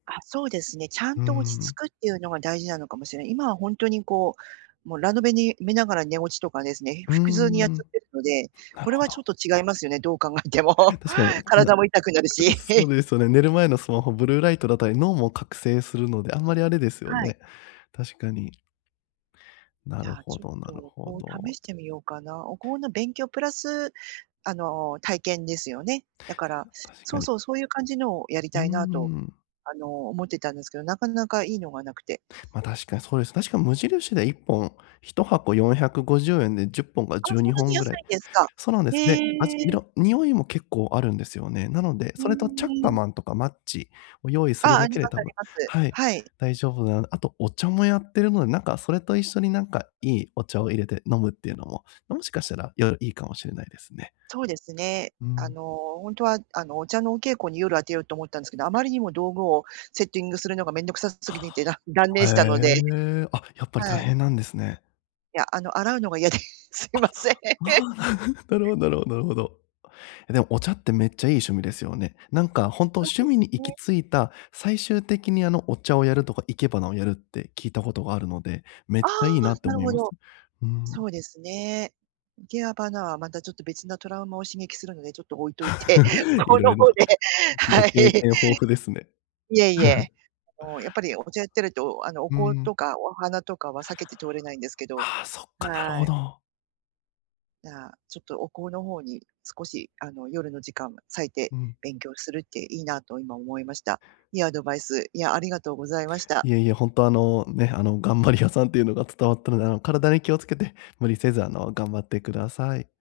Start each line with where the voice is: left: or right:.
right: あ、そうですね、ちゃん
left: うー
right: と落ち着
left: ん。
right: くっていうのが大事なのかもしれ今はほんとにこう、もうラノベに見ながら寝落ちとかですね、
left: うー
right: ふくずうにやっ
left: ん。
right: ちゃってるので、
left: なる
right: これ
left: ほ
right: はちょ
left: ど。
right: っと違いますよね、どう考えても。
left: 確かに、な
right: 体も痛くなるし。
left: そ うですよね、寝る前のスマホブルーライトだったり、脳も覚醒するので、あんまりあれですよ
right: はい。
left: ね、確かに。な
right: じ
left: る
right: ゃあ、
left: ほ
right: ちょっ
left: どなる
right: と
left: ほ
right: お香試
left: ど。
right: してみようかな、お香の勉強プラスあの、体験ですよね。だから
left: [unintelligible] 確か
right: そう
left: に。
right: そう、そういう感じのをやり
left: うー
right: たいなと、
left: ん。
right: あの、思ってたんですけど、なかなかいいのが無くて。
left: まあ、確かにそうです。確かに無印で1本、1箱450円で10本から
right: あ、
left: 12
right: そんなに
left: 本ぐ
right: 安
left: らい。
right: いんですか。
left: そうなんです。
right: へ
left: で、味、
right: え。
left: 色、匂いも結構あるんですよね。なので、
right: へ
left: それとチャッカ
right: え。
left: マンとかマッチを用意す
right: あ
left: る
right: あ、あ
left: だ
right: り
left: けで
right: ます
left: 多
right: あ
left: 分
right: ります。
left: はい、
right: はい。
left: 大丈夫なあとお茶もやってるので、なんかそれと一緒になんか良いお茶を入れて飲むっていうのも、もしかしたら良いかもしれないですね。
right: そうですね、
left: う
right: あ
left: ん。
right: の、ほんとはあの、お茶のお稽古に夜当てようと思ったんですけど、あまりにも道具をセッティングするのがめんどくさす
left: は
right: ぎて、だ断
left: あ。
right: 念
left: へ
right: したので
left: え。あ、やっぱり大
right: はい。
left: 変なんですね。
right: いや、あの洗うのが嫌で。すい
left: あ、
right: ません。
left: ああ、なるほどなるほどなるほど。えでも、お茶ってめっちゃいい趣味ですよね。なんかほんと
right: そう
left: 趣
right: で
left: 味
right: す
left: に行き
right: ね。
left: 着いた、最終的にあの、お茶をやるとか、生け花をやるって聞いたことがあるので、めっ
right: ああ、
left: ちゃいいなって
right: なる
left: 思い
right: ほ
left: ます。
right: ど。
left: うん。
right: そうですね。生け花はまたちょっと別なトラウマを刺激するのでちょっと置いといて、
left: い
right: こ
left: ろ
right: の
left: い
right: 方
left: ろ、
right: で、
left: ご
right: はい。
left: 経験豊富ですね。
right: いえいえ。あの、やっぱりお茶やってるとあのお
left: う
right: 香
left: ん。
right: とかお花とかは避けて通れないんですけど
left: ああ、そっか、なる
right: は
left: ほ
right: い。
left: ど。
right: じゃあ、ちょっとお香の方に少しあの、夜の時間を割いて
left: うん。
right: 勉強するっていいなと今思いました。いいアドバイス、いや、ありがとうございました。
left: いえいえ、ほんとあの、ね、あの頑張り屋さんっていうのが伝わったので、あの体に気をつけて無理せずあの、頑張ってください。